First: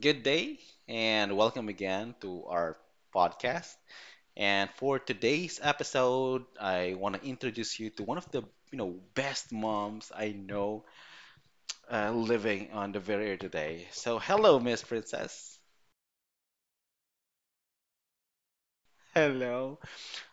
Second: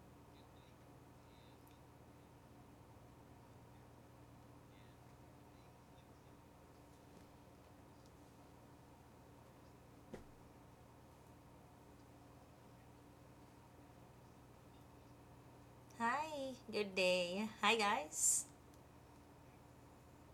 Good day, and welcome again to our podcast. And for today's episode, I want to introduce you to one of the best moms I know, living on the very air today. So, hello, Miss Princess. Hi, good day. Hi, guys. Hello.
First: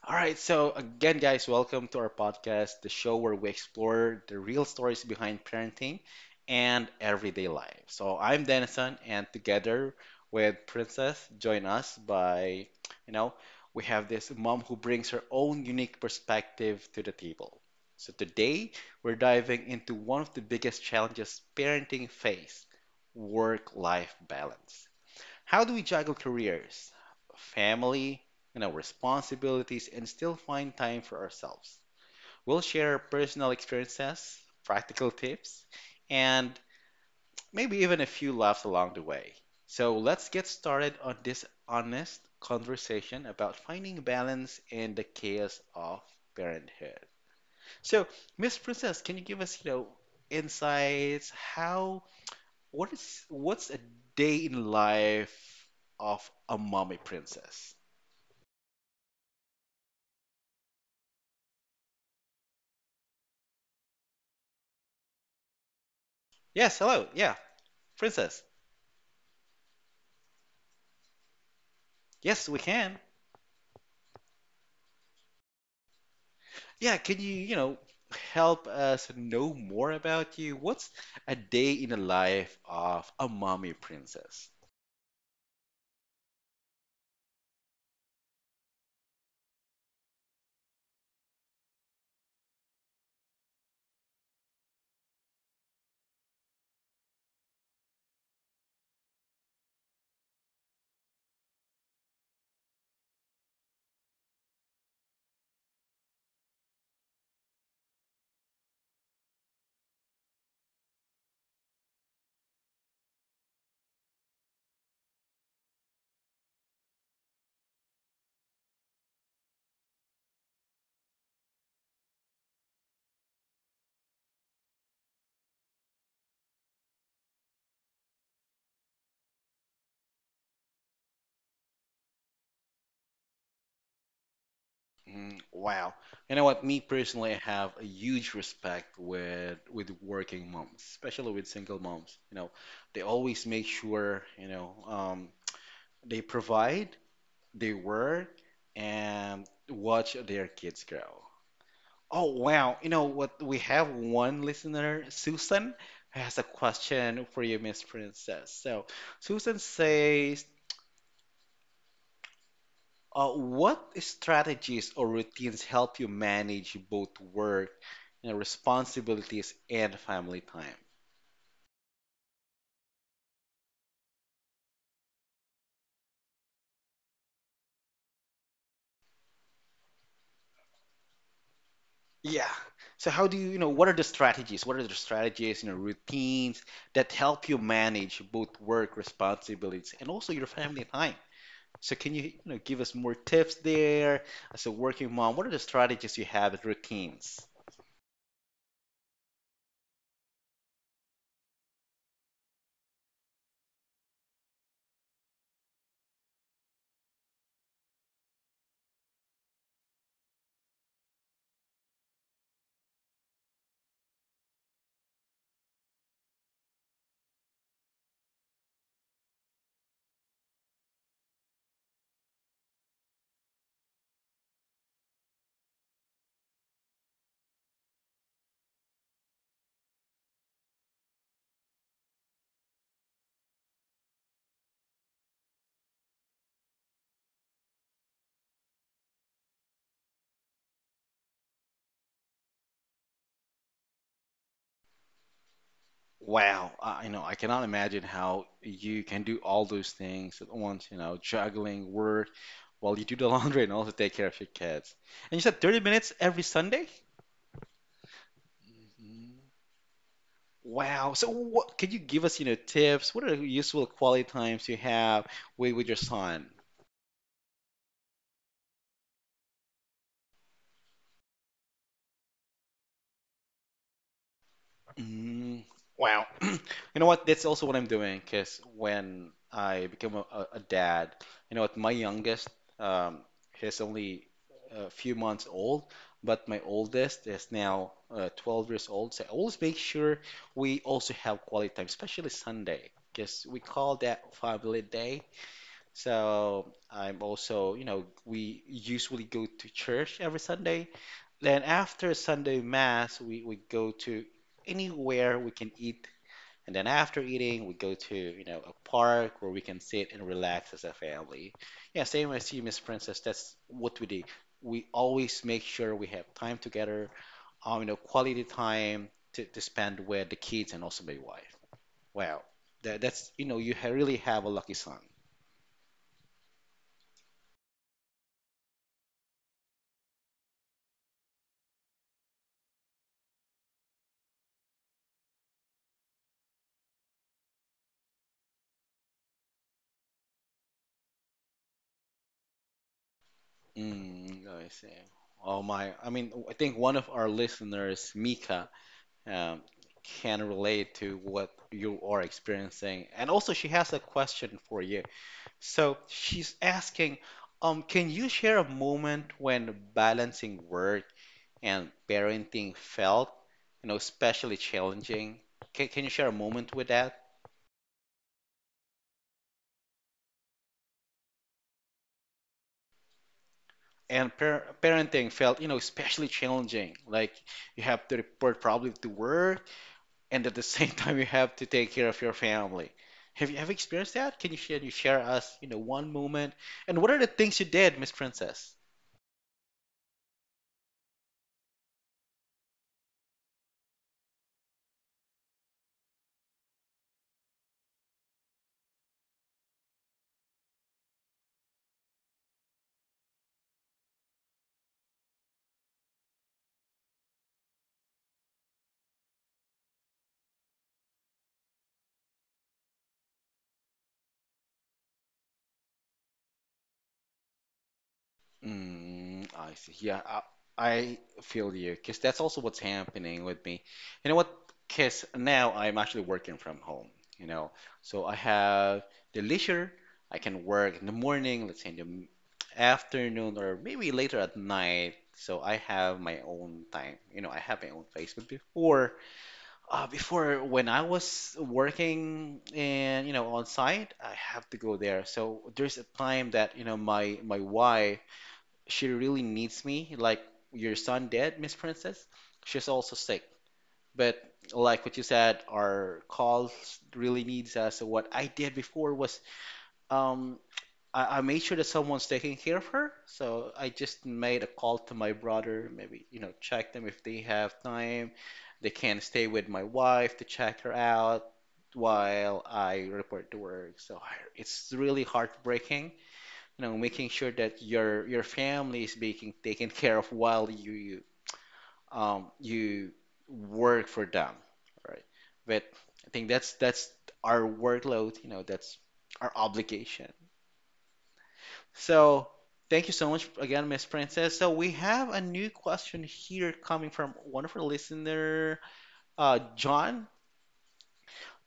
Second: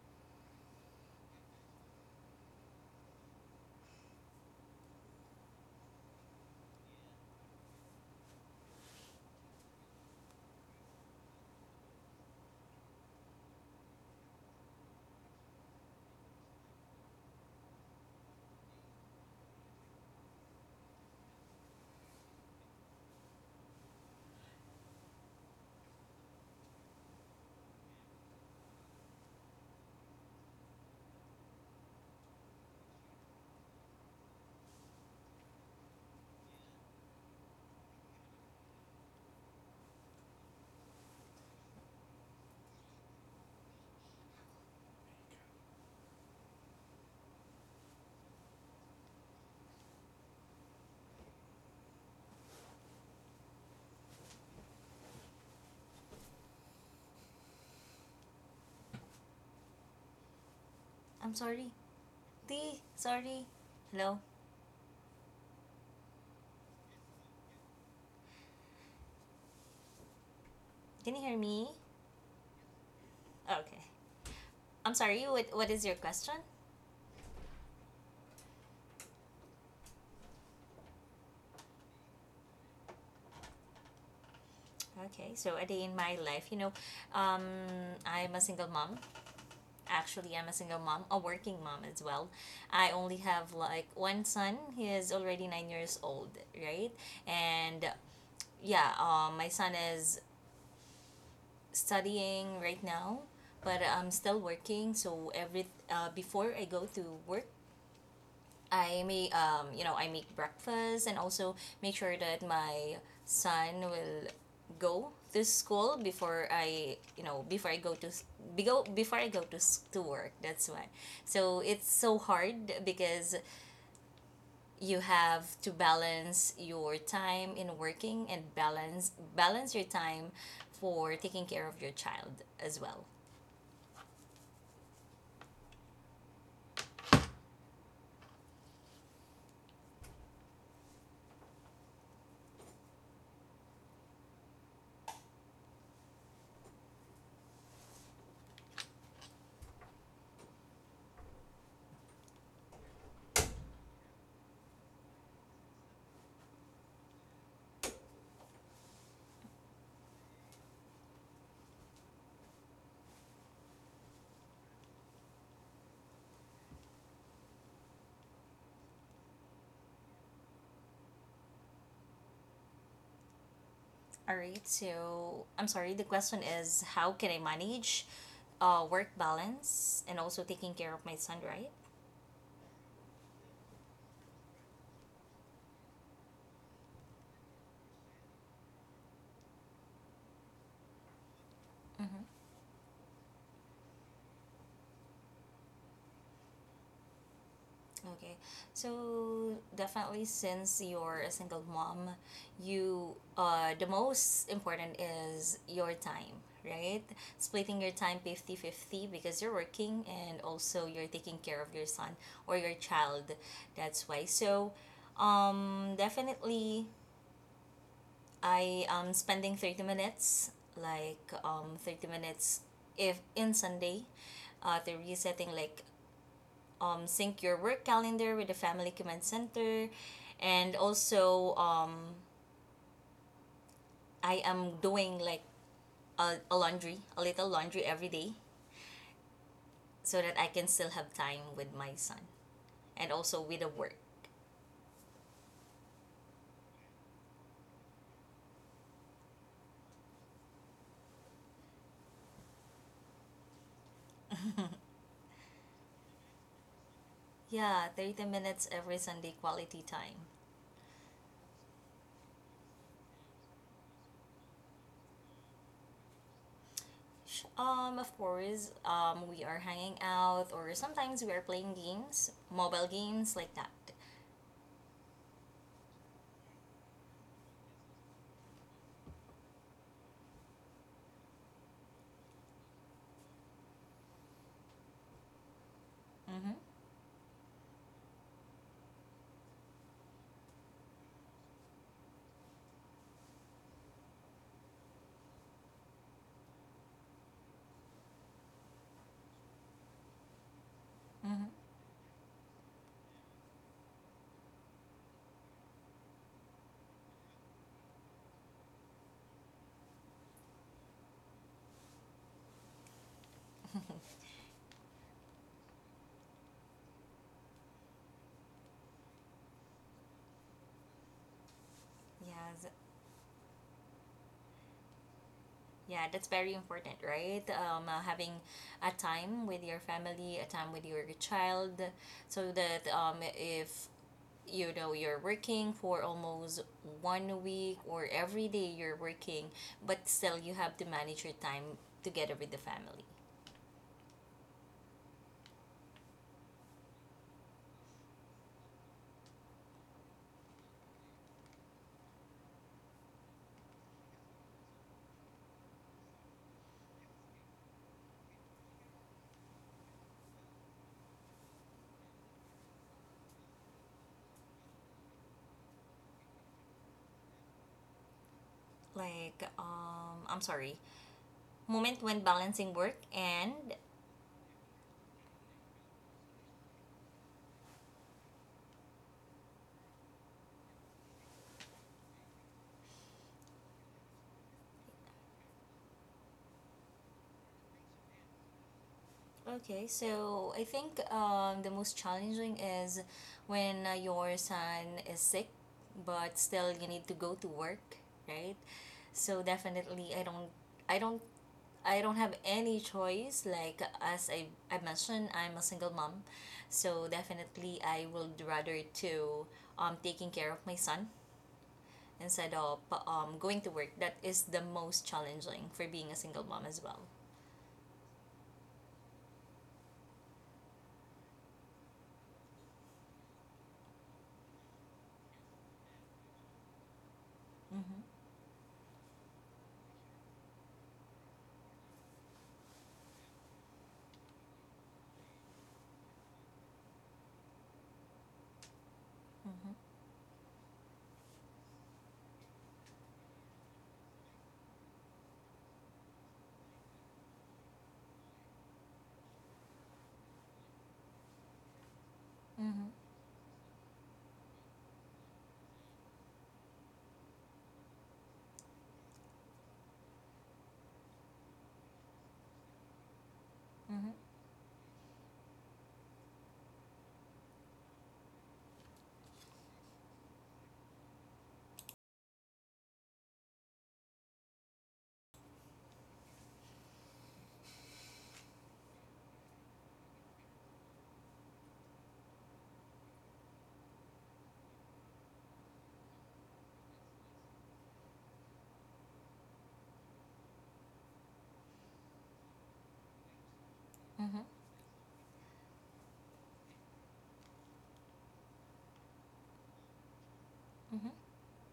All right, so again, guys, welcome to our podcast, the show where we explore the real stories behind parenting and everyday life. So I'm Denison, and together with Princess, join us you know, we have this mom who brings her own unique perspective to the table. So today, we're diving into one of the biggest challenges parenting face, work-life balance. How do we juggle careers, family, and our responsibilities and still find time for ourselves? We'll share our personal experiences, practical tips, and maybe even a few laughs along the way. So let's get started on this honest conversation about finding balance in the chaos of parenthood. So, Miss Princess, can you give us insights? How what is what's a day in life of a mommy princess? I'm sorry. T, sorry. Hello. Yes, hello. Yeah, princess. Can you hear me? Yes, we can. Okay. I'm sorry. What is your question? Yeah, can you help us know more about you? What's a day in the life of a mommy princess? Okay. So a day in my life, um, I'm a single mom. Actually, I'm a single mom, a working mom as well. I only have like one son. He is already 9 years old, right? And yeah, my son is studying right now, but I'm still working. So every before I go to work, I may you know I make breakfast and also make sure that my son will go to school before I go to go before I go to s- to work. That's why. So it's so hard because you have to balance your time in working and balance your time for taking care of your child as well. Mm, wow. You know what? Me personally, I have a huge respect with working moms, especially with single moms. You know, they always make sure, they provide they were and watch their kids grow. Oh, wow. You know what? We have one listener, Susan, who has a question for you, Miss Princess. So, Susan says, what strategies or routines help you manage both work and responsibilities and family time? All right, so I'm sorry, the question is how can I manage work balance and also taking care of my son, right? Yeah. So, how do What are the strategies? What are the strategies, you know, routines that help you manage both work responsibilities and also your family time? So can Mm-hmm. you give us more tips there as a working mom? What are the strategies you have as routines? Okay, so definitely since you're a single mom, you the most important is your time, right? Splitting your time 50-50 because you're working and also you're taking care of your son or your child. That's why. So, definitely I am spending 30 minutes, like 30 minutes if in Sunday, the resetting like sync your work calendar with the family command center, and also I am doing like a laundry, a little laundry every day, so that I can still have time with my son and also with the work. Wow, I cannot imagine how you can do all those things at once, you know, juggling work while you do the laundry and also take care of your kids. And you said 30 minutes every Sunday? Yeah, 30 minutes every Sunday Mhm. quality time. Wow. So what can you give us, you know, tips? What are the useful quality times you have with your son? Of course, we are hanging out, or sometimes we are playing games, mobile games like that. Mm, wow. You know what? That's also what I'm doing because when I became a dad, you know what? My youngest, um, he's only a few months old, but Mm-hmm. my oldest is now 12 years old. So I always make sure we also have quality time, especially Sunday, because we call that family day. So I'm also, you know, we usually go to church every Sunday. Mm-hmm. Then after Sunday mass, we go to anywhere we can eat. And then after eating, we go to, you know, a park where we can sit and relax as a family. Yeah, same as you, Miss Princess. That's what we do. We always make sure we have time together, you know, quality time to spend with the kids and also my wife. Wow. Yes. That's, you know, you ha really have a lucky son. Yeah, that's very important, right? Having a time with your family, a time with your child, so that if you know you're working for almost one week, or every day you're working, but still you have to manage your time together with the family. Mm, I see. Oh my, I mean, I think one of our listeners, Mika, um, can relate to what you are experiencing. And also, she has a question for you. So she's asking, can you share a moment when balancing work and parenting felt, you know, especially challenging? Can you share a moment with that? Like, I'm sorry, moment when balancing work and And parenting felt, you know, especially challenging. Like you have to report probably to work, and at the same time you have to take care of your family. Have you ever experienced that? Can you share us, you know, one moment? And what are the things you did, Miss Princess? okay, so I think the most challenging is when your son is sick but still you need to go to work, right? So definitely i don't I don't have any choice. Like, as I mentioned, I'm a single mom, so definitely I would rather to taking care of my son instead of going to work. That is the most challenging for being a single mom as well. Mm, I see. Yeah, I feel you, because that's also what's happening with me. You know what? Because now I'm actually working from home, you know, Mm-hmm. so I have the leisure. I can work in the morning, let's say in the afternoon, or maybe later at night. So I have my own time. You know, I have my own place. But before, Mm-hmm. Before, when I was working and you know on site, I have to go there. So there's a time that you know my wife, she really needs me. Like your son dead, Miss Princess. Mm-hmm. She's also sick. But like what you said, our calls really needs us. So what I did before was um I made sure that someone's taking care of her. So I Mm-hmm. just made a call to my brother, maybe, you know, check them if they have time. They can stay with my wife to check her out while I report to work. It's really heartbreaking, you know, making sure that your family is being taken care of while you work for them, right? But I think that's our workload, you know, that's our obligation. So, thank you so much again, Miss Mm-hmm. Mm-hmm. Princess. So, we have a new question here coming from one of our listener, John. Mm-hmm.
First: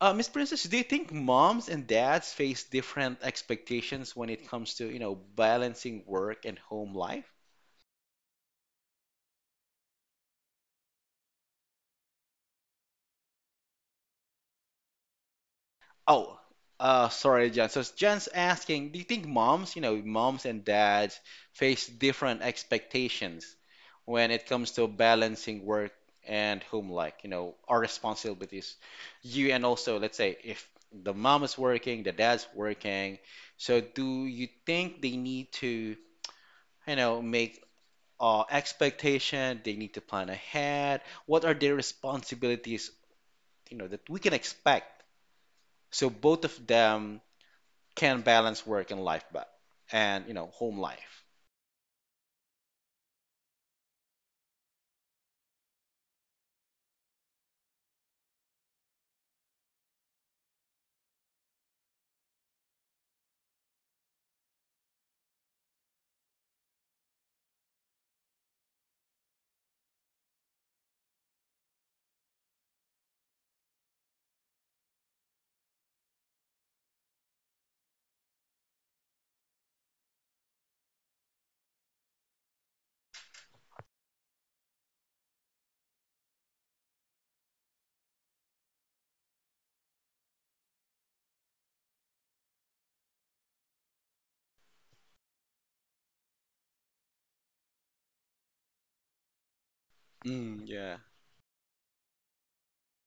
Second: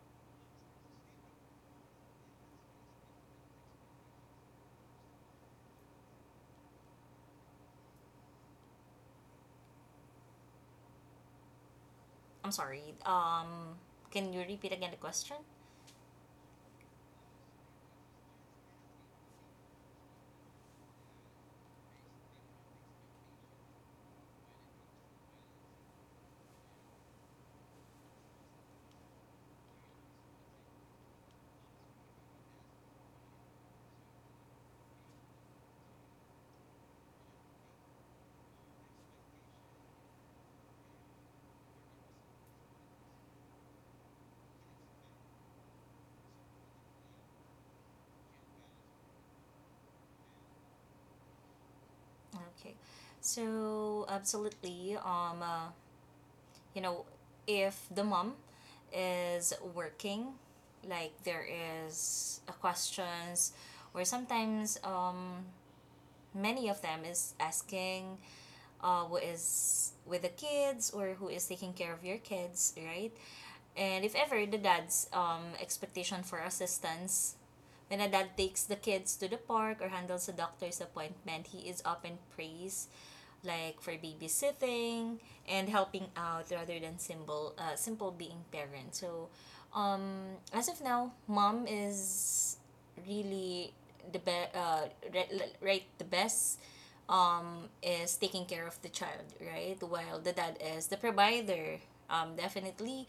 Miss Princess, do you think moms and dads face different expectations when it comes to, you know, balancing work and home life? I'm sorry. Can you repeat again the question? Oh, sorry, Jen. So Jen's asking, do you think moms, you know, moms and dads face different expectations when it comes to balancing work and home life, you know, our responsibilities? You and also, let's say, if the mom is working, the dad's working, so do you think they need to, you know, make expectation, they need to plan ahead? What are their responsibilities, you know, that we can expect? So both of them can balance work and life but and you know home life Okay. So absolutely. You know, if the mom is working, like, there is a questions, or sometimes many of them is asking, who is with the kids, or who is taking care of your kids, right? And if ever the dad's expectation for assistance. When a dad takes the kids to the park or handles a doctor's appointment, he is often praised like for babysitting and helping out rather than simple being parent. So as of now, mom is really the be- re- right the best. Is taking care of the child, right? While the dad mm, is the yeah provider. Definitely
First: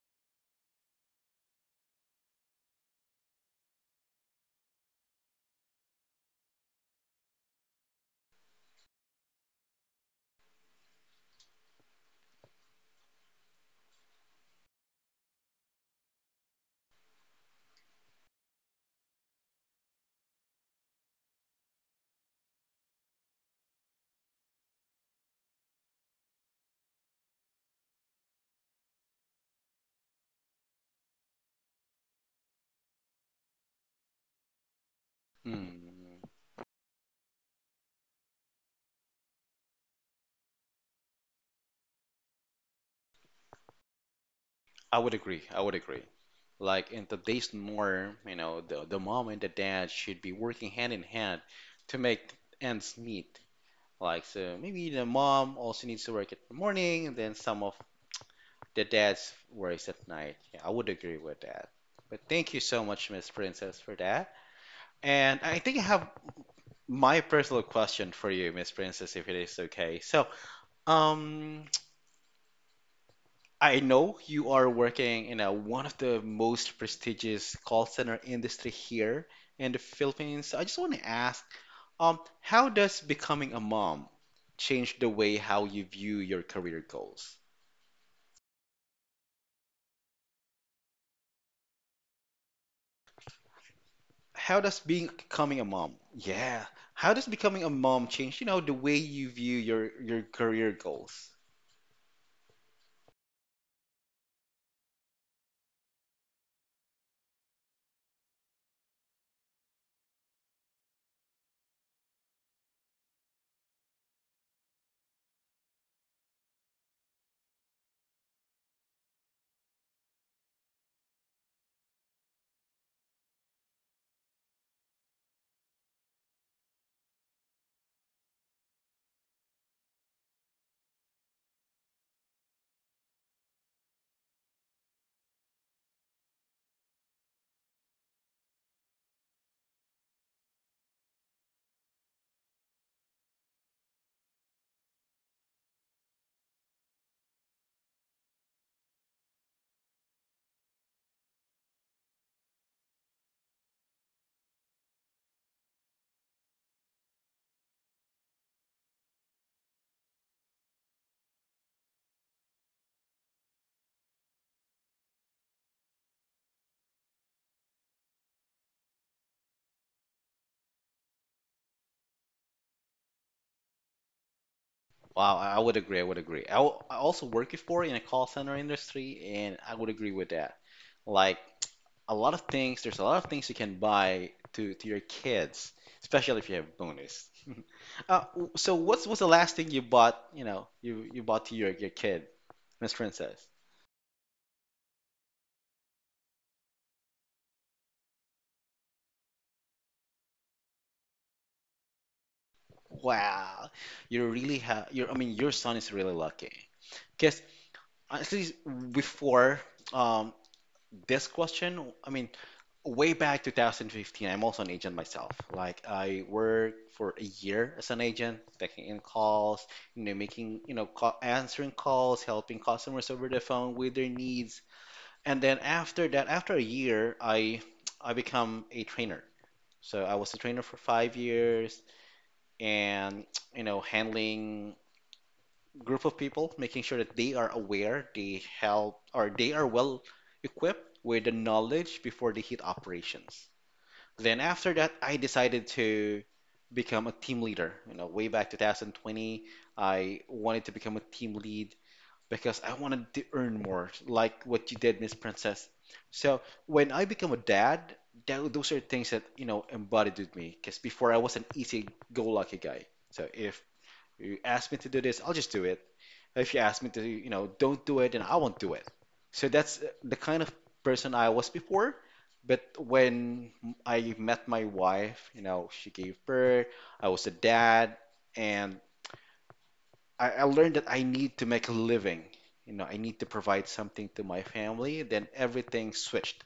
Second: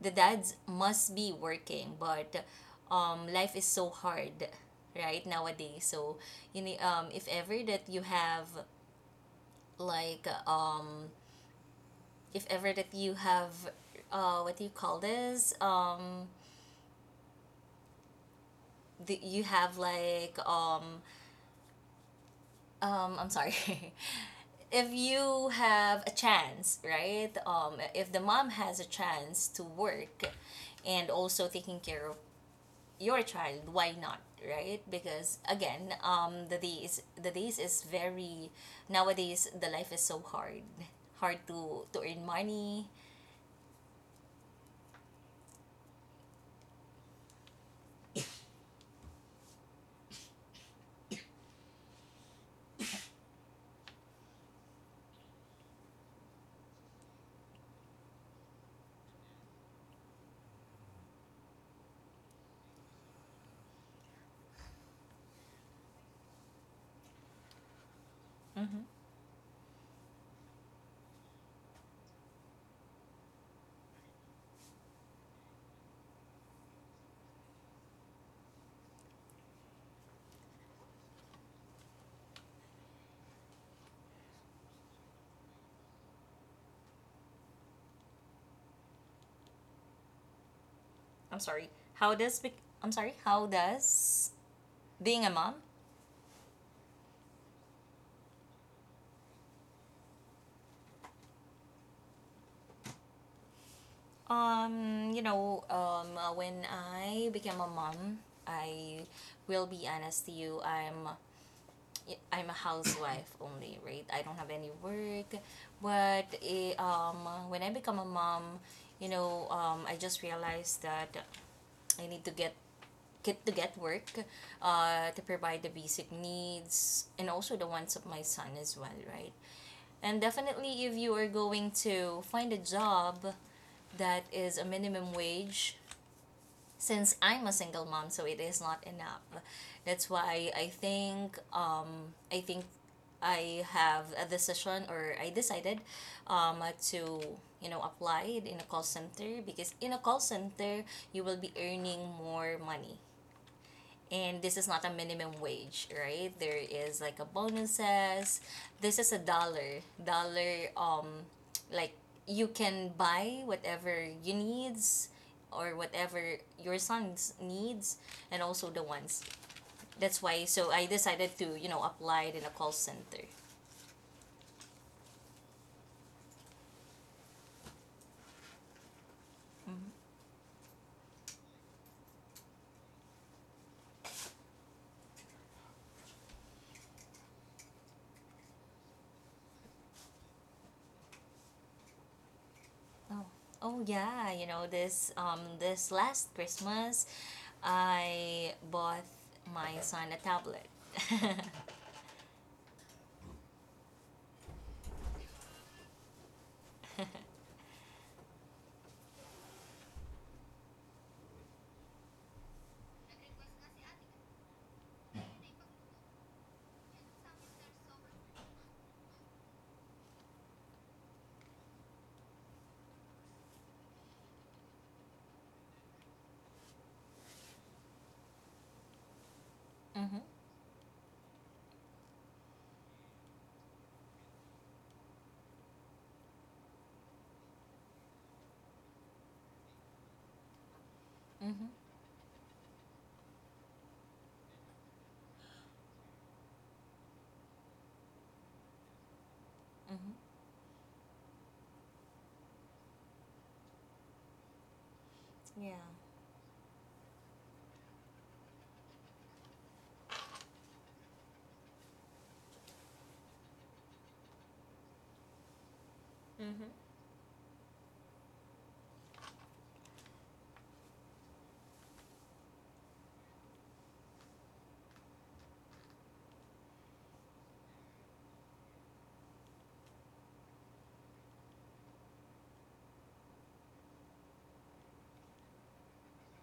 the dads must be working, but life is so hard, right, nowadays. So you need if ever that you have like if ever that you have what do you call this the, you have like I'm sorry. If you have a chance, right, if the mom has a chance to work and also taking care of your child, why not, right? Because again, mm, the days is very nowadays, the life is so hard to earn money. I would agree like in today's norm you know the mom and the dad should be working hand in hand to make ends meet like so maybe the mom also needs to work at the morning and then some of the dad's works at night yeah I would agree with that but thank you so much Miss Princess for that and I think I have my personal question for you Miss Mm-hmm. Princess if it is okay so um, I know you are working in one of the most prestigious call center industry here in the Philippines. So I just want to ask, how does becoming a mom change the way how you view your career goals? I'm sorry. How does How does being being a mom. becoming a mom, yeah, how does becoming a mom change, you know, the way you view your career goals? When I became a mom, I will be honest to you, I'm a housewife only, right? I don't have any work. But when I become a mom, you know, I just realized that I need to get work, to provide the basic needs and also the wants of my son as well, right? And definitely, if you are going to find a job that is a minimum wage, since I'm a single mom, so it is not enough. That's why I think I have a decision, or I decided um to apply in a call center, because in a call center you will be earning more money, and this is not a minimum wage, right? There is like a bonuses. This is a dollar, like you can buy whatever you needs or whatever your son's needs and also the ones. That's why. So I decided to apply in a call center. Wow, I would agree. I would agree. I also work before in a call center industry, and I would agree with that. Like a lot of things, there's a lot of things you can buy to your kids, especially if you have bonus. So what's the last thing you bought, you know, you bought to your kid, Miss oh Princess? oh yeah, this last Christmas I bought my son a tablet. Mm-hmm, Wow, you're really ha you're I mean your son is really lucky. Because honestly, before um this question, I mean way back 2015 I'm also an agent myself like I worked for a year as an agent taking in calls you know making you know call, answering calls helping customers over the phone with their needs and then after that after a year I become a trainer so I mm-hmm, was a trainer for 5 years and you know handling group of people making sure that they are aware they help or they are well equipped with the mm-hmm. knowledge before they hit operations then after that, I decided to become a team leader. You know, way back 2020, I wanted to become a team lead because I wanted to earn more, like what you did, Miss Princess. Yeah. So when I become a dad, those are things that, you know, embodied with me because before I was an easy-go-lucky guy. So if you ask me to do this, I'll just do it. If you Mm-hmm. ask me to, you know, don't do it, then I won't do it. So that's the kind of person I was before. But when I met my wife, you know, she gave birth, I was a dad, and I learned that I need to make a living. You know, I need to provide something to my family. Then everything switched.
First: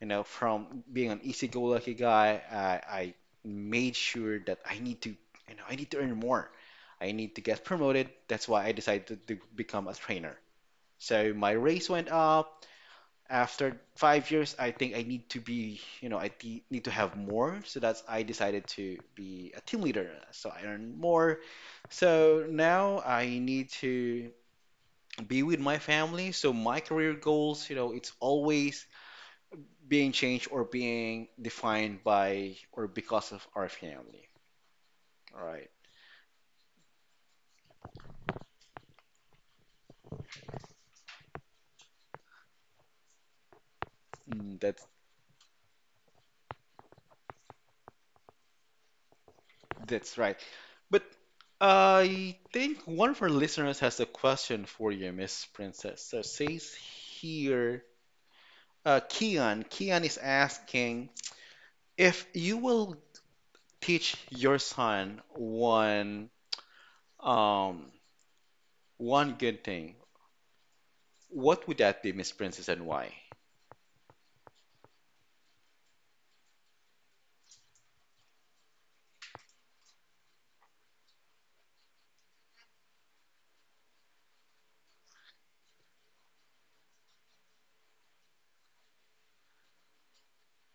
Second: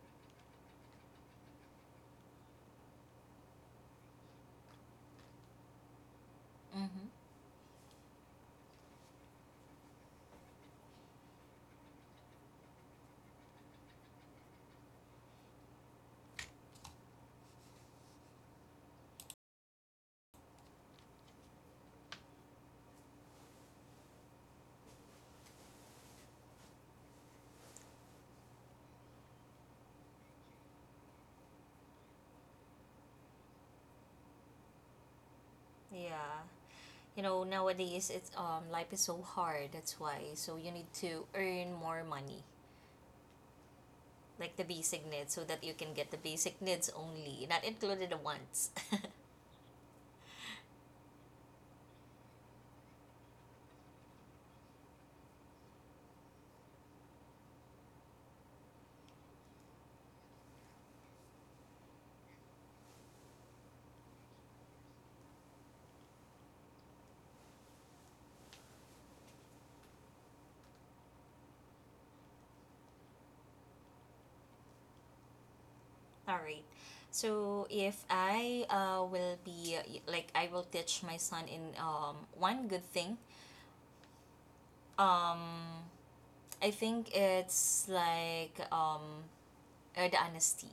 You know, from being an easy-go-lucky guy, I made sure that I need to, you know, I need to earn more. Mm-hmm. I need to get promoted. That's why I decided to become a trainer. So my raise went up. After 5 years, I think I need to be, you know, I need to have more. So that's I decided to be a team leader. So I earn more. So now I need to be with my family. So my career goals, you know, it's always being changed or being defined by or because of our family. All right. Yeah. You know, nowadays it's life is so hard. That's why. So you need to earn more money, like Mm, the that's basic needs, so that you can get the basic needs only, not included the wants. that's right. But I think one of our listeners has a question for you, Miss Princess. So it says here, Kian. Kian is asking if you will teach your son um one good thing. What would that be, Miss Princess, and why? All right. So if I will teach my son in one good thing. Um I think it's like The honesty,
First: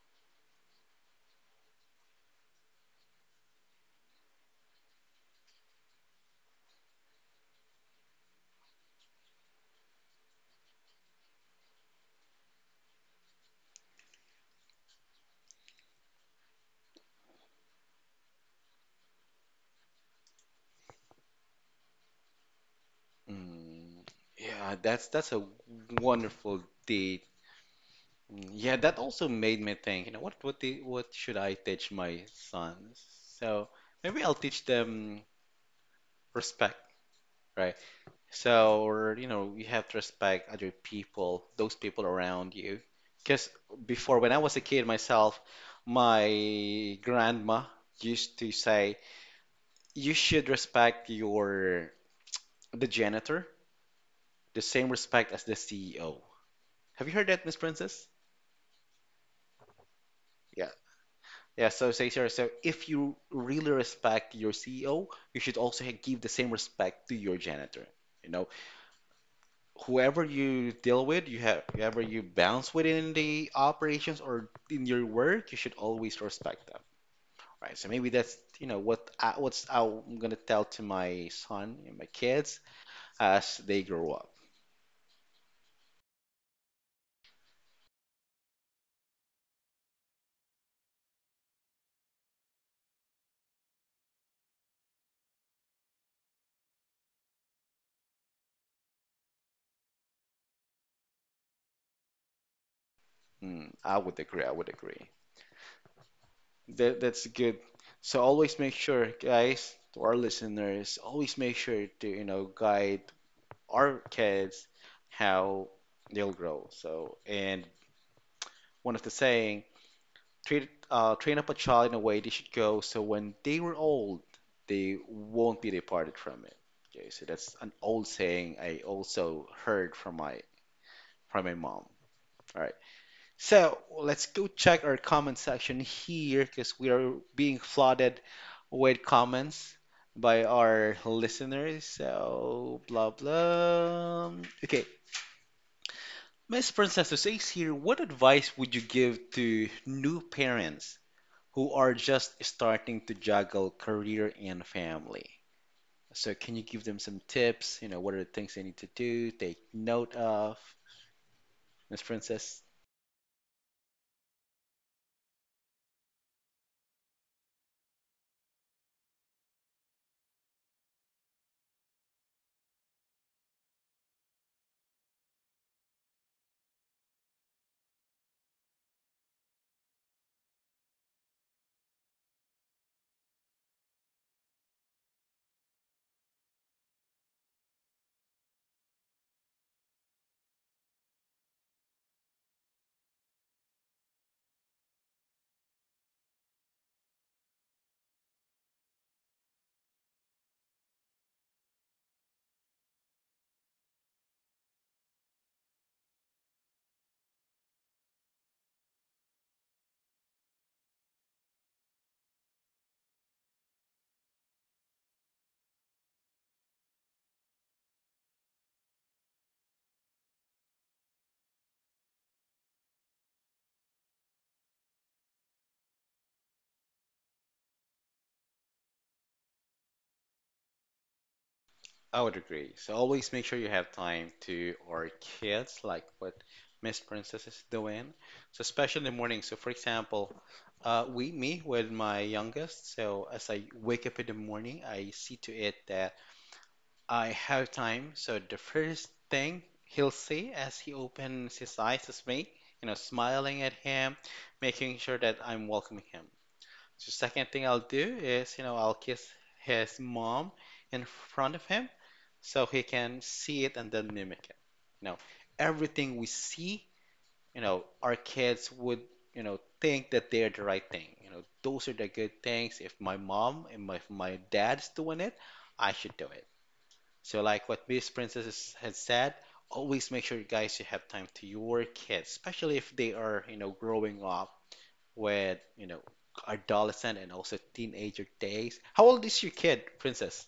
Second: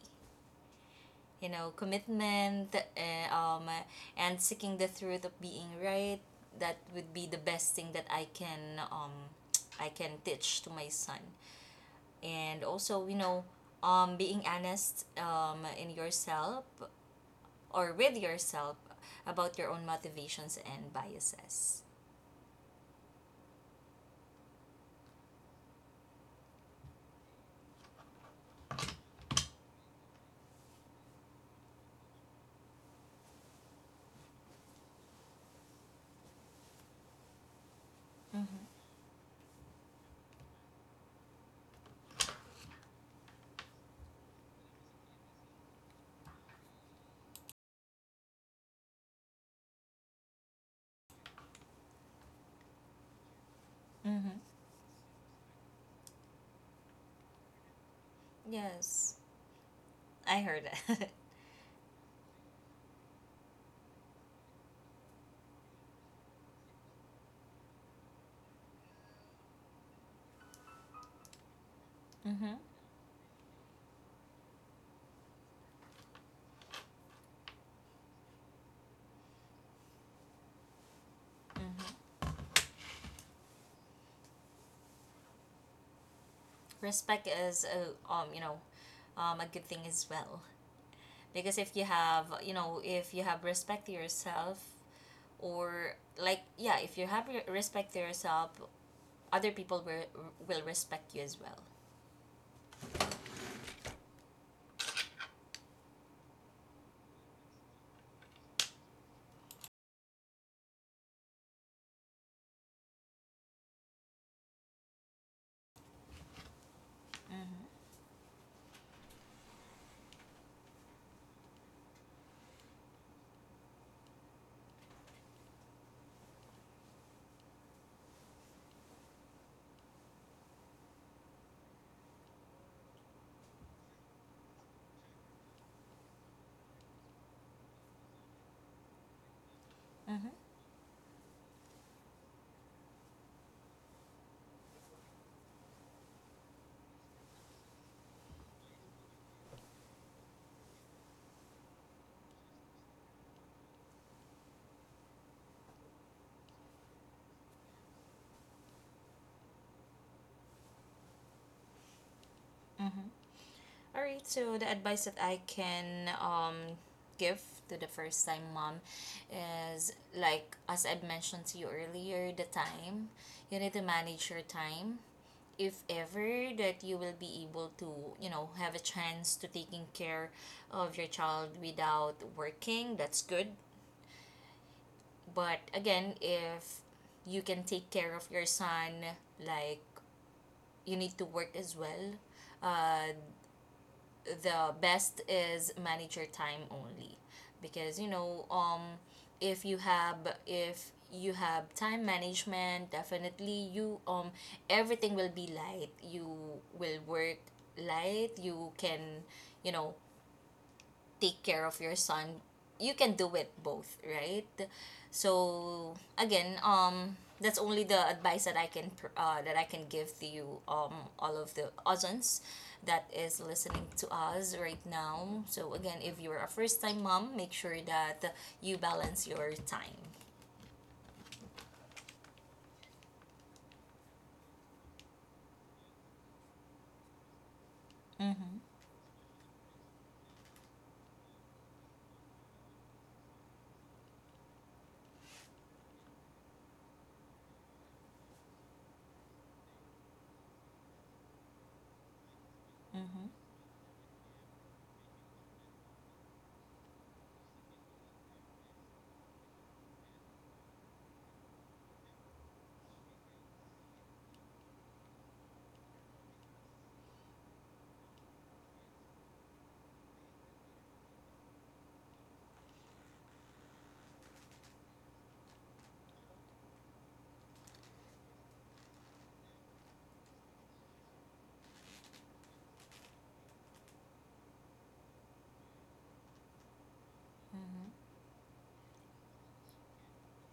commitment, and seeking the truth of being right, that would be the best thing that I can teach to my son. And also being honest, in yourself or with yourself about your own motivations and biases. Mm, yeah, that's a wonderful day. Mm, yeah, that also made me think, you know, what should I teach my sons? So maybe I'll teach them respect, right? Mm-hmm. So, or you know, you have to respect other people, those people around you. Because before, when I was a kid myself, my grandma used to say, you should respect your the janitor, Mm-hmm. the same respect as the CEO. Have you heard that, Miss Princess? Yes, I heard Yeah, that. yeah, so say here, so if you really respect your CEO, you should also give the same respect to your janitor. You know, whoever you deal with, you have whoever you Mm-hmm. bounce with in the operations or in your work, you should always respect them, right? So maybe that's, you know, what I'm gonna tell to my son and my Mm-hmm. kids as they grow up. Respect is a, you know a good thing as well, because if you have you know if you have respect to yourself, or like yeah if you have re- respect to yourself other people will respect you as well. Mm, I would agree. I would agree. That's good. So always make sure, guys, to our listeners, always make sure to, you know, guide our kids how they'll grow. So, and one of the saying, train up a child in a way they should go, so when they were old, they won't be departed from it. Okay, so that's an old saying I also heard from my mom. All right, so let's go check our comment section here because we are being flooded with comments Mm-hmm. by our listeners. So blah blah. Okay, Miss Princess of Ace here. What advice would you give to new parents who are just starting to juggle career and family? So, can you give them some tips? You know, what are the things they need to do, take note of? Miss Princess, Mm-hmm. All right, so the advice that I can give to the first time mom is, like as I've mentioned to you earlier, the time. You need to manage your time. If ever that you will be able to have a chance to taking care of your child without working, that's good. But again, if you can take care of your son, like, you need to work as well. uh the best is manage your time only, because if you have if you have time management, definitely you everything will be light, you will work light, you can you know take care of your son, you can do it both, right? So again, that's only the advice that I can give to you, all of the cousins that is listening to us right now. So again, if you're a first time mom, make sure that you balance your time. I would agree. So, always make sure you have time to our kids, like what Miss Princess is doing. Mm-hmm. So, especially in the morning. So, for example, with my youngest. So, as I wake up in the morning, I see to it that I have time. So the first thing he'll see as he opens his eyes is me, you know, Mm-hmm. smiling at him, making sure that I'm welcoming him. So second thing I'll do is, you know, I'll kiss his mom in front of him so he can see it and then mimic it. You know, everything we see, you know, our kids would, you know, think that they're the right thing. You know, those are the good things. If my mom and my, if my dad's doing it, I should do it. So, like what Miss Princess said, always make sure, guys, you have time to your kids, especially if they are, you know, growing up with, you know, adolescent and also Mm-hmm. teenager days. How old is your kid, Princess?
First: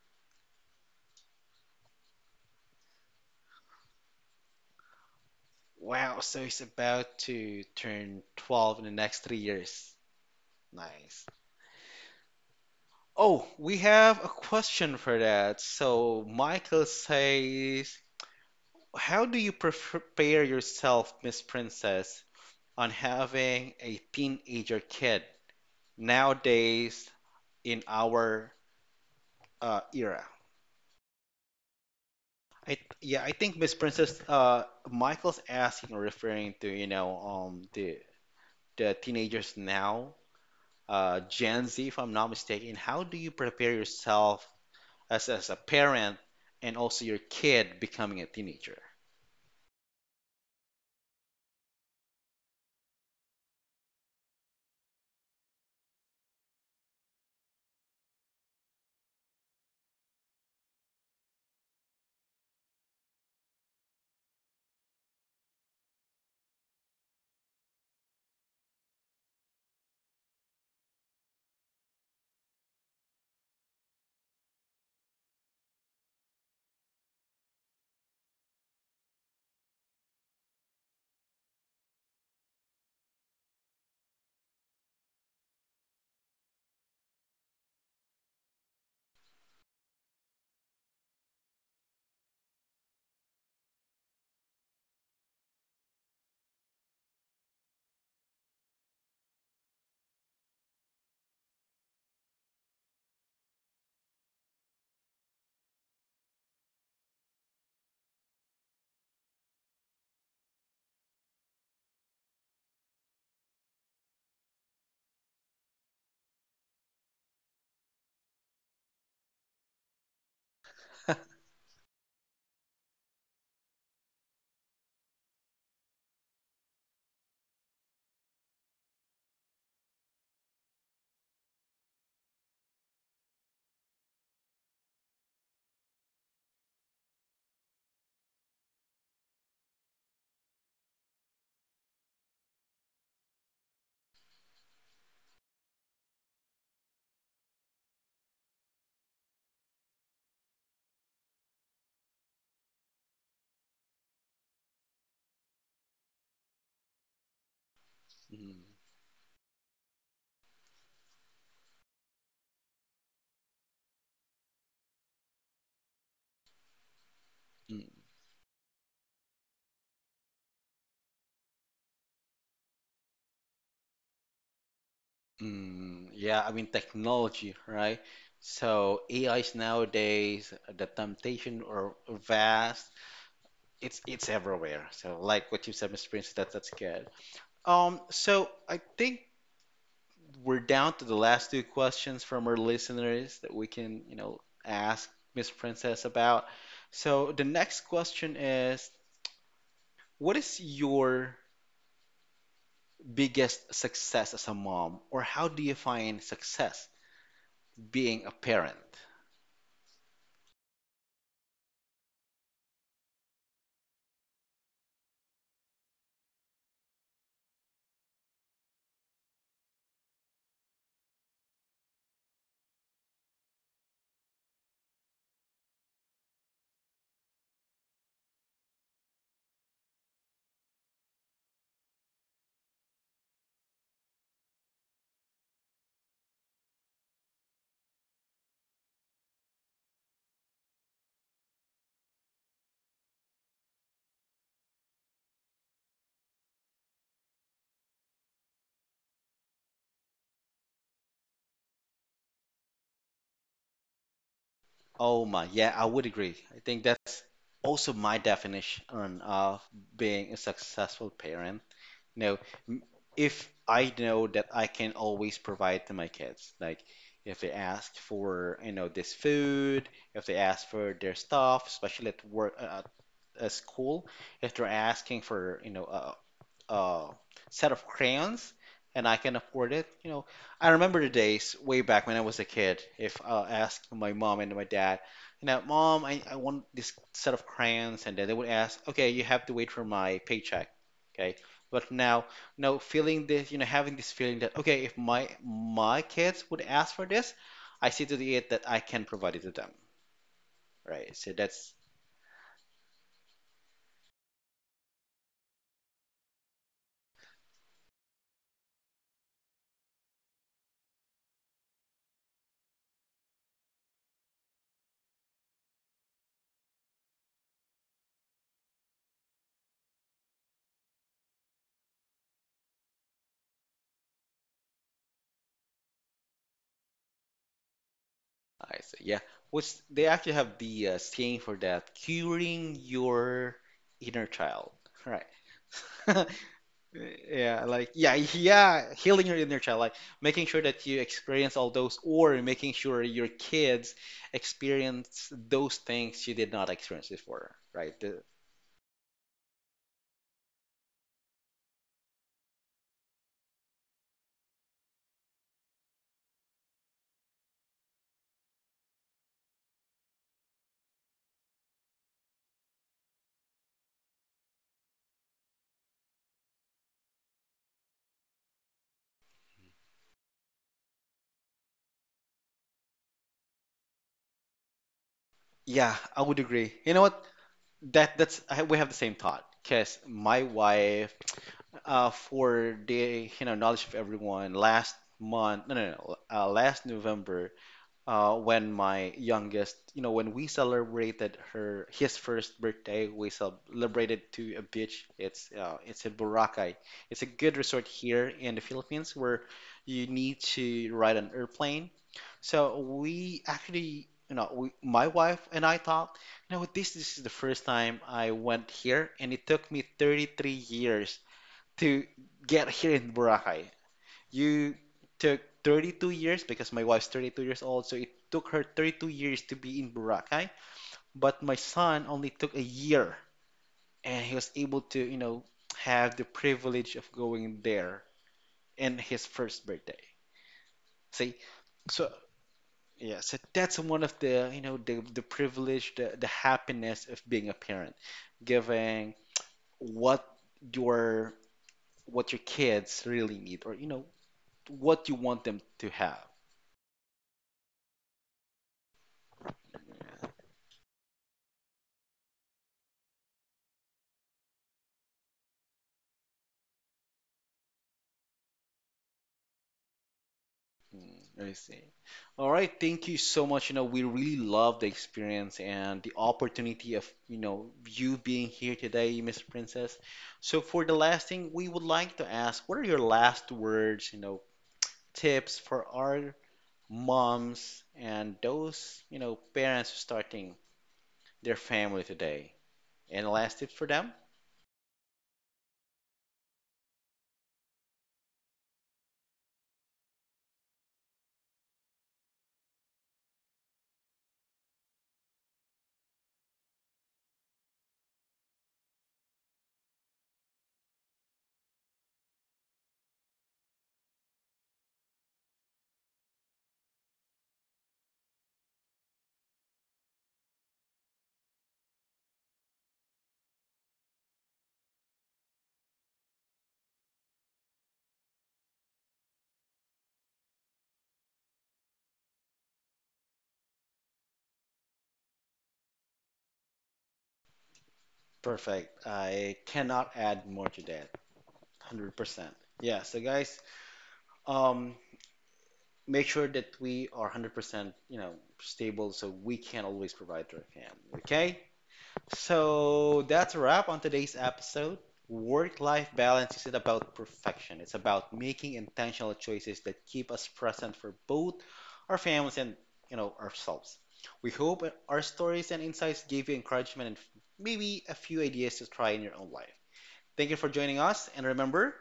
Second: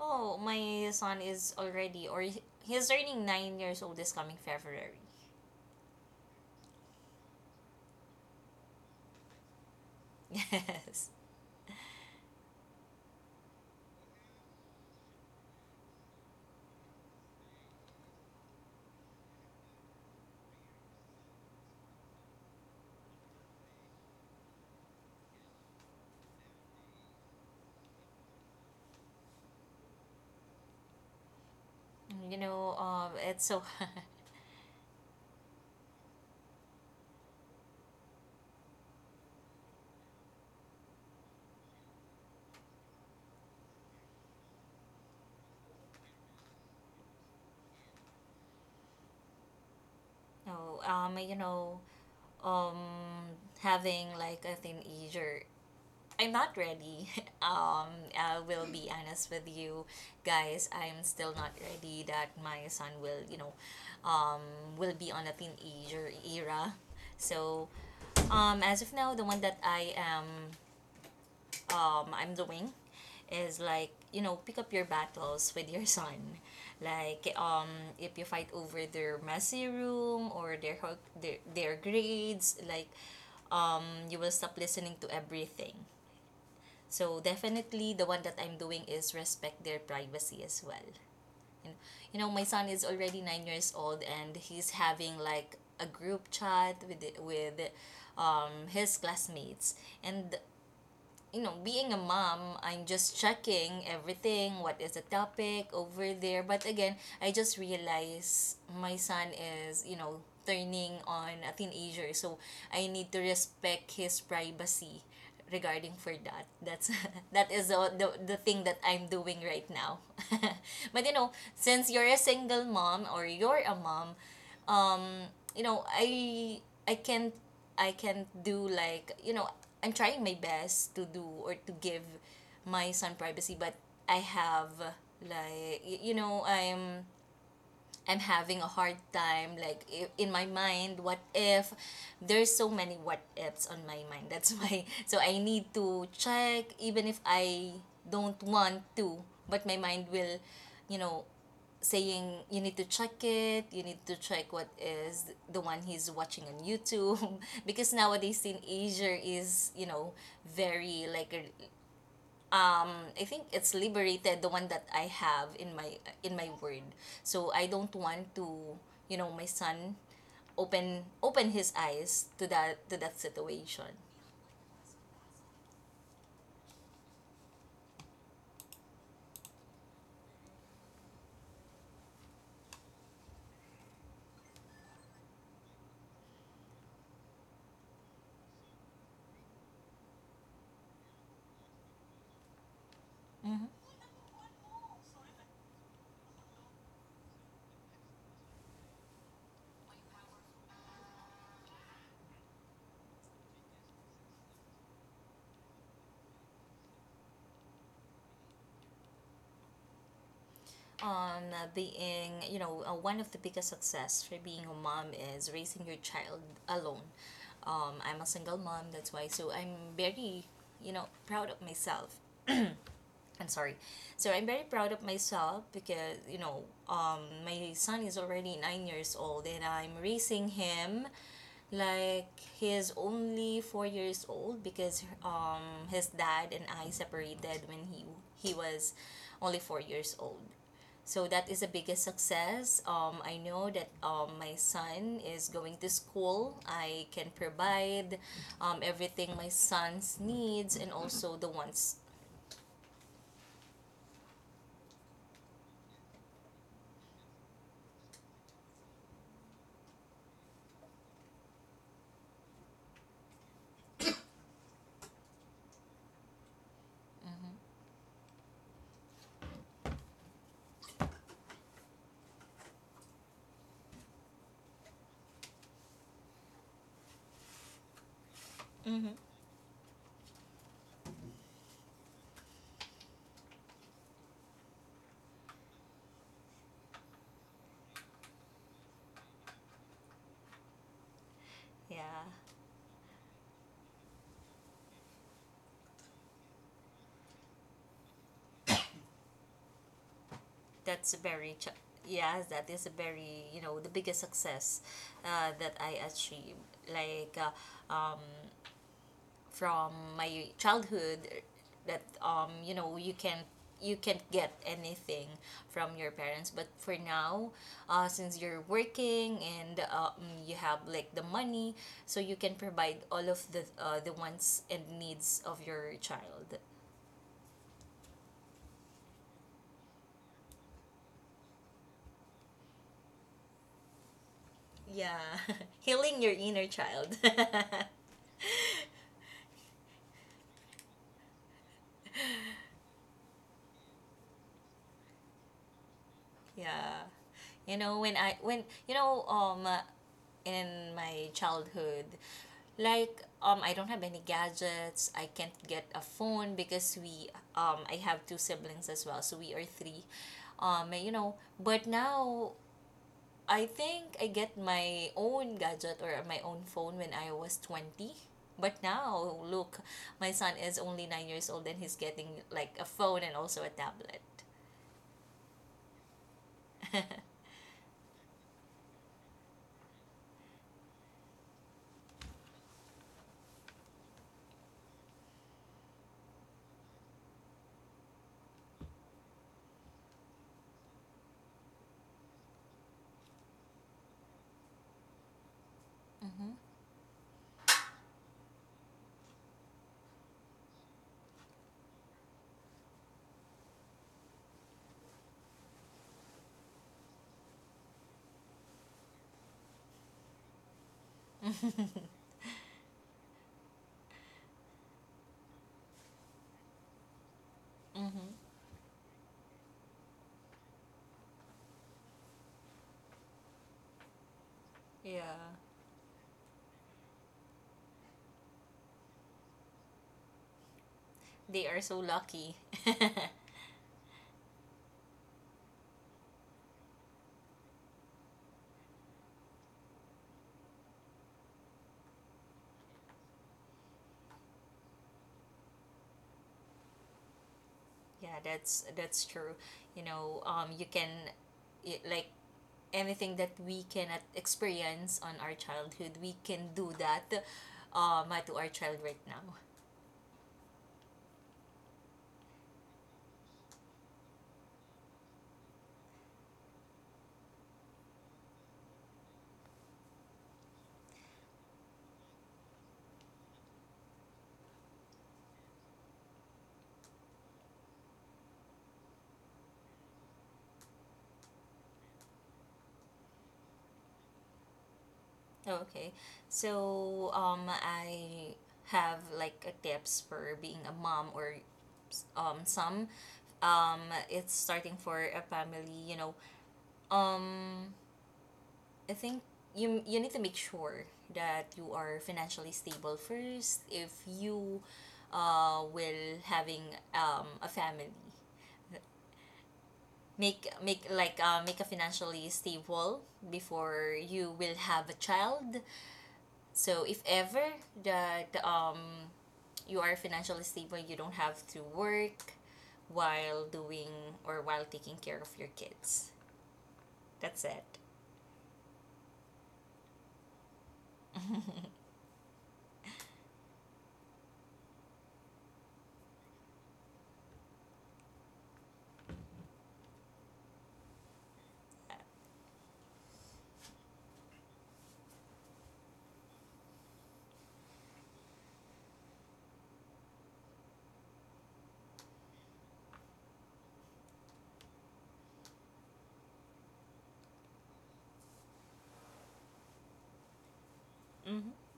Oh, my son is he's turning 9 years old this coming February. Wow, so he's about to turn 12 in the next 3 years. Yes. Nice. Oh, we have a question for that. So, Michael says, how do you prepare yourself, Miss Princess, on having a teenager kid nowadays in our era? I yeah, I It's think so. Miss Princess, Michael's asking, referring to, you know, the teenagers now, Gen Z, if I'm not mistaken. How do you prepare yourself as a parent and also your kid becoming a teenager? No, um, having like a teenager, I'm not ready. um, I will be honest with you guys. I'm still not ready that my son will, you know, um, will be on a teenager era. So, as of now, the one that I'm doing is, like, pick up your battles with your son, like if you fight over their messy room or their grades, like um you will stop listening to everything. So definitely the one that I'm doing is respect their privacy as well. And my son is already 9 years old, and he's having like a group chat with his classmates. And being a mom, I'm just checking everything, what is the topic over there. But again, I just realize my son is, turning on a teenager. So I need to respect his privacy regarding for that. That's that is the thing that I'm doing right now. But since you're a single mom or you're a mom, um you know i i can't I can't do, like, I'm trying my best to do or to give my son privacy. But I have like y- you know i'm I'm having a hard time, like, in my mind, what if there's so many what ifs on my mind, that's why. So I need to check even if I don't want to, but my mind will you know saying, you need to check what is the one he's watching on YouTube. Because nowadays in Mm, Asia is, very, like, I think it's liberated, the one that I have in my word, so I don't mm, want to my son open his eyes to that situation. mm. Yeah, I mean technology, right? So AIs nowadays, the temptation are vast. It's everywhere. So like what you said, Mr. Prince, that's good. So I think we're down to the last two questions from our listeners that we can, you know, ask Miss Princess about. So the next question is, what is your biggest success as a mom, or how do you find success being a parent? On Being, one of the biggest success for being a mom is raising your child alone. I'm a single mom, that's why. So I'm very, proud of myself. I'm sorry. So I'm very proud of myself because, my son is already 9 years old, and I'm raising him like he is only 4 years old, because his dad and I separated when he was only 4 years old. So that is the biggest success. I know that my son is going to school. I can provide everything my son's needs and also the ones. Oh my, yeah, I would agree. I think that's also my definition of being a successful parent. No, m- if I know that I can always provide to my kids, like if they Mm-hmm. ask for, you know, this food, if they ask for their stuff, especially at work, at school, if they're asking for, you know, uh, set of crayons and I Mm-hmm. can afford it. You know, I remember the days way back when I was a kid. If I asked my mom and my dad, you know, mom, I want this set of crayons, and then they would ask, okay, you have to wait for my paycheck, okay. But Yeah, now, no feeling this, you know, having this feeling that okay, if my kids would ask for this, I see to it that I can provide it to them, right? that's So very that's ch- yeah. That is a very you know the biggest success that I achieved. Like, from my childhood, that you can't get anything from your parents, but for now, since you're working and you have like the money, so you can provide all of the wants and needs of your child. I see. Yeah. Which they actually have the saying for that, curing your inner child. Right. Yeah. Healing your inner child. Yeah, like yeah, yeah, healing your inner child, like making sure that you experience all those or making sure your kids experience those things you did not experience Yeah, before, you right? know when i when you know um in my childhood. Like, I don't have any gadgets. I can't get a phone because we I have two siblings as well, so we are three. But now I think I get my own phone when I was 20. But now look, my son is only 9 years old and he's getting like a phone and also a tablet. Yeah, I would agree. You know what? We have the same thought because my wife, for the, you know, knowledge of everyone, last month no no no last November, when my youngest, you know, when we celebrated her his first birthday, we celebrated to a beach. It's in Mhm. Boracay. It's a good resort here in the Philippines where you need to ride an airplane. So we actually, you know, my wife and I thought, you know, this is the first time I went here, and it took me 33 years to Mhm. get here in Boracay. You took 32 years because my wife's 32 years old, so it took her 32 years to be in Boracay, but my son only took a year and he was able to, you Yeah. know, have the privilege of going there in his first birthday. See? They are so So lucky. yeah, so that's one of the, you know, the privilege, the happiness of being a parent, giving what your what your kids really need or you know what you want them to have. Yeah, that's true. you know um you can like, anything that we cannot experience on our childhood we can do that to our child right now. Mm, I see. All right, thank you so much. You know, we really love the experience and the opportunity of, you know, you being here today, Miss Princess. So for the last thing, we would like to ask, what are your last words, you know, tips for our moms and those, you know, parents starting their family today? Any last tips for them? Okay, so I have like a tips for being a mom or some, um it's starting for a family, um I think you need to make sure that you are financially stable first, if you will having a family. Make a financially stable before you will have a child. So if ever that you are financially stable, you don't have to work while doing or while taking care of your kids. That's it. Perfect. I cannot add more to that. 100%. Yeah, so guys, um, make sure that we are 100%, you know, stable so we can always provide to our family. Okay, so that's a wrap on today's episode. Work-life balance isn't about perfection. It's about making intentional choices that keep us present for both our families and, you know, ourselves. We hope our stories and insights gave you encouragement and maybe a few ideas to try in your own life. Thank you for joining us, and Mm-hmm. remember,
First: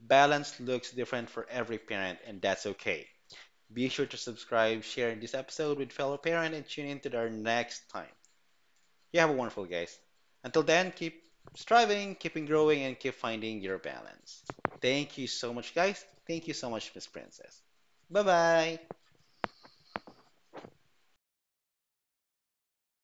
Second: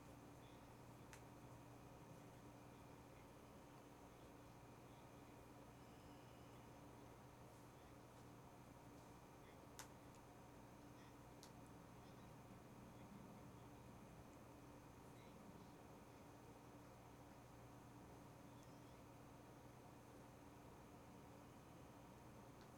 balance looks different for every parent, and that's okay. Be sure to subscribe, share this episode with fellow parent, and tune in to our next time. You have a wonderful guys. Until then, keep striving, keeping growing, and keep finding your balance. Thank you so much, guys. Thank you so much, Miss Princess. Bye bye.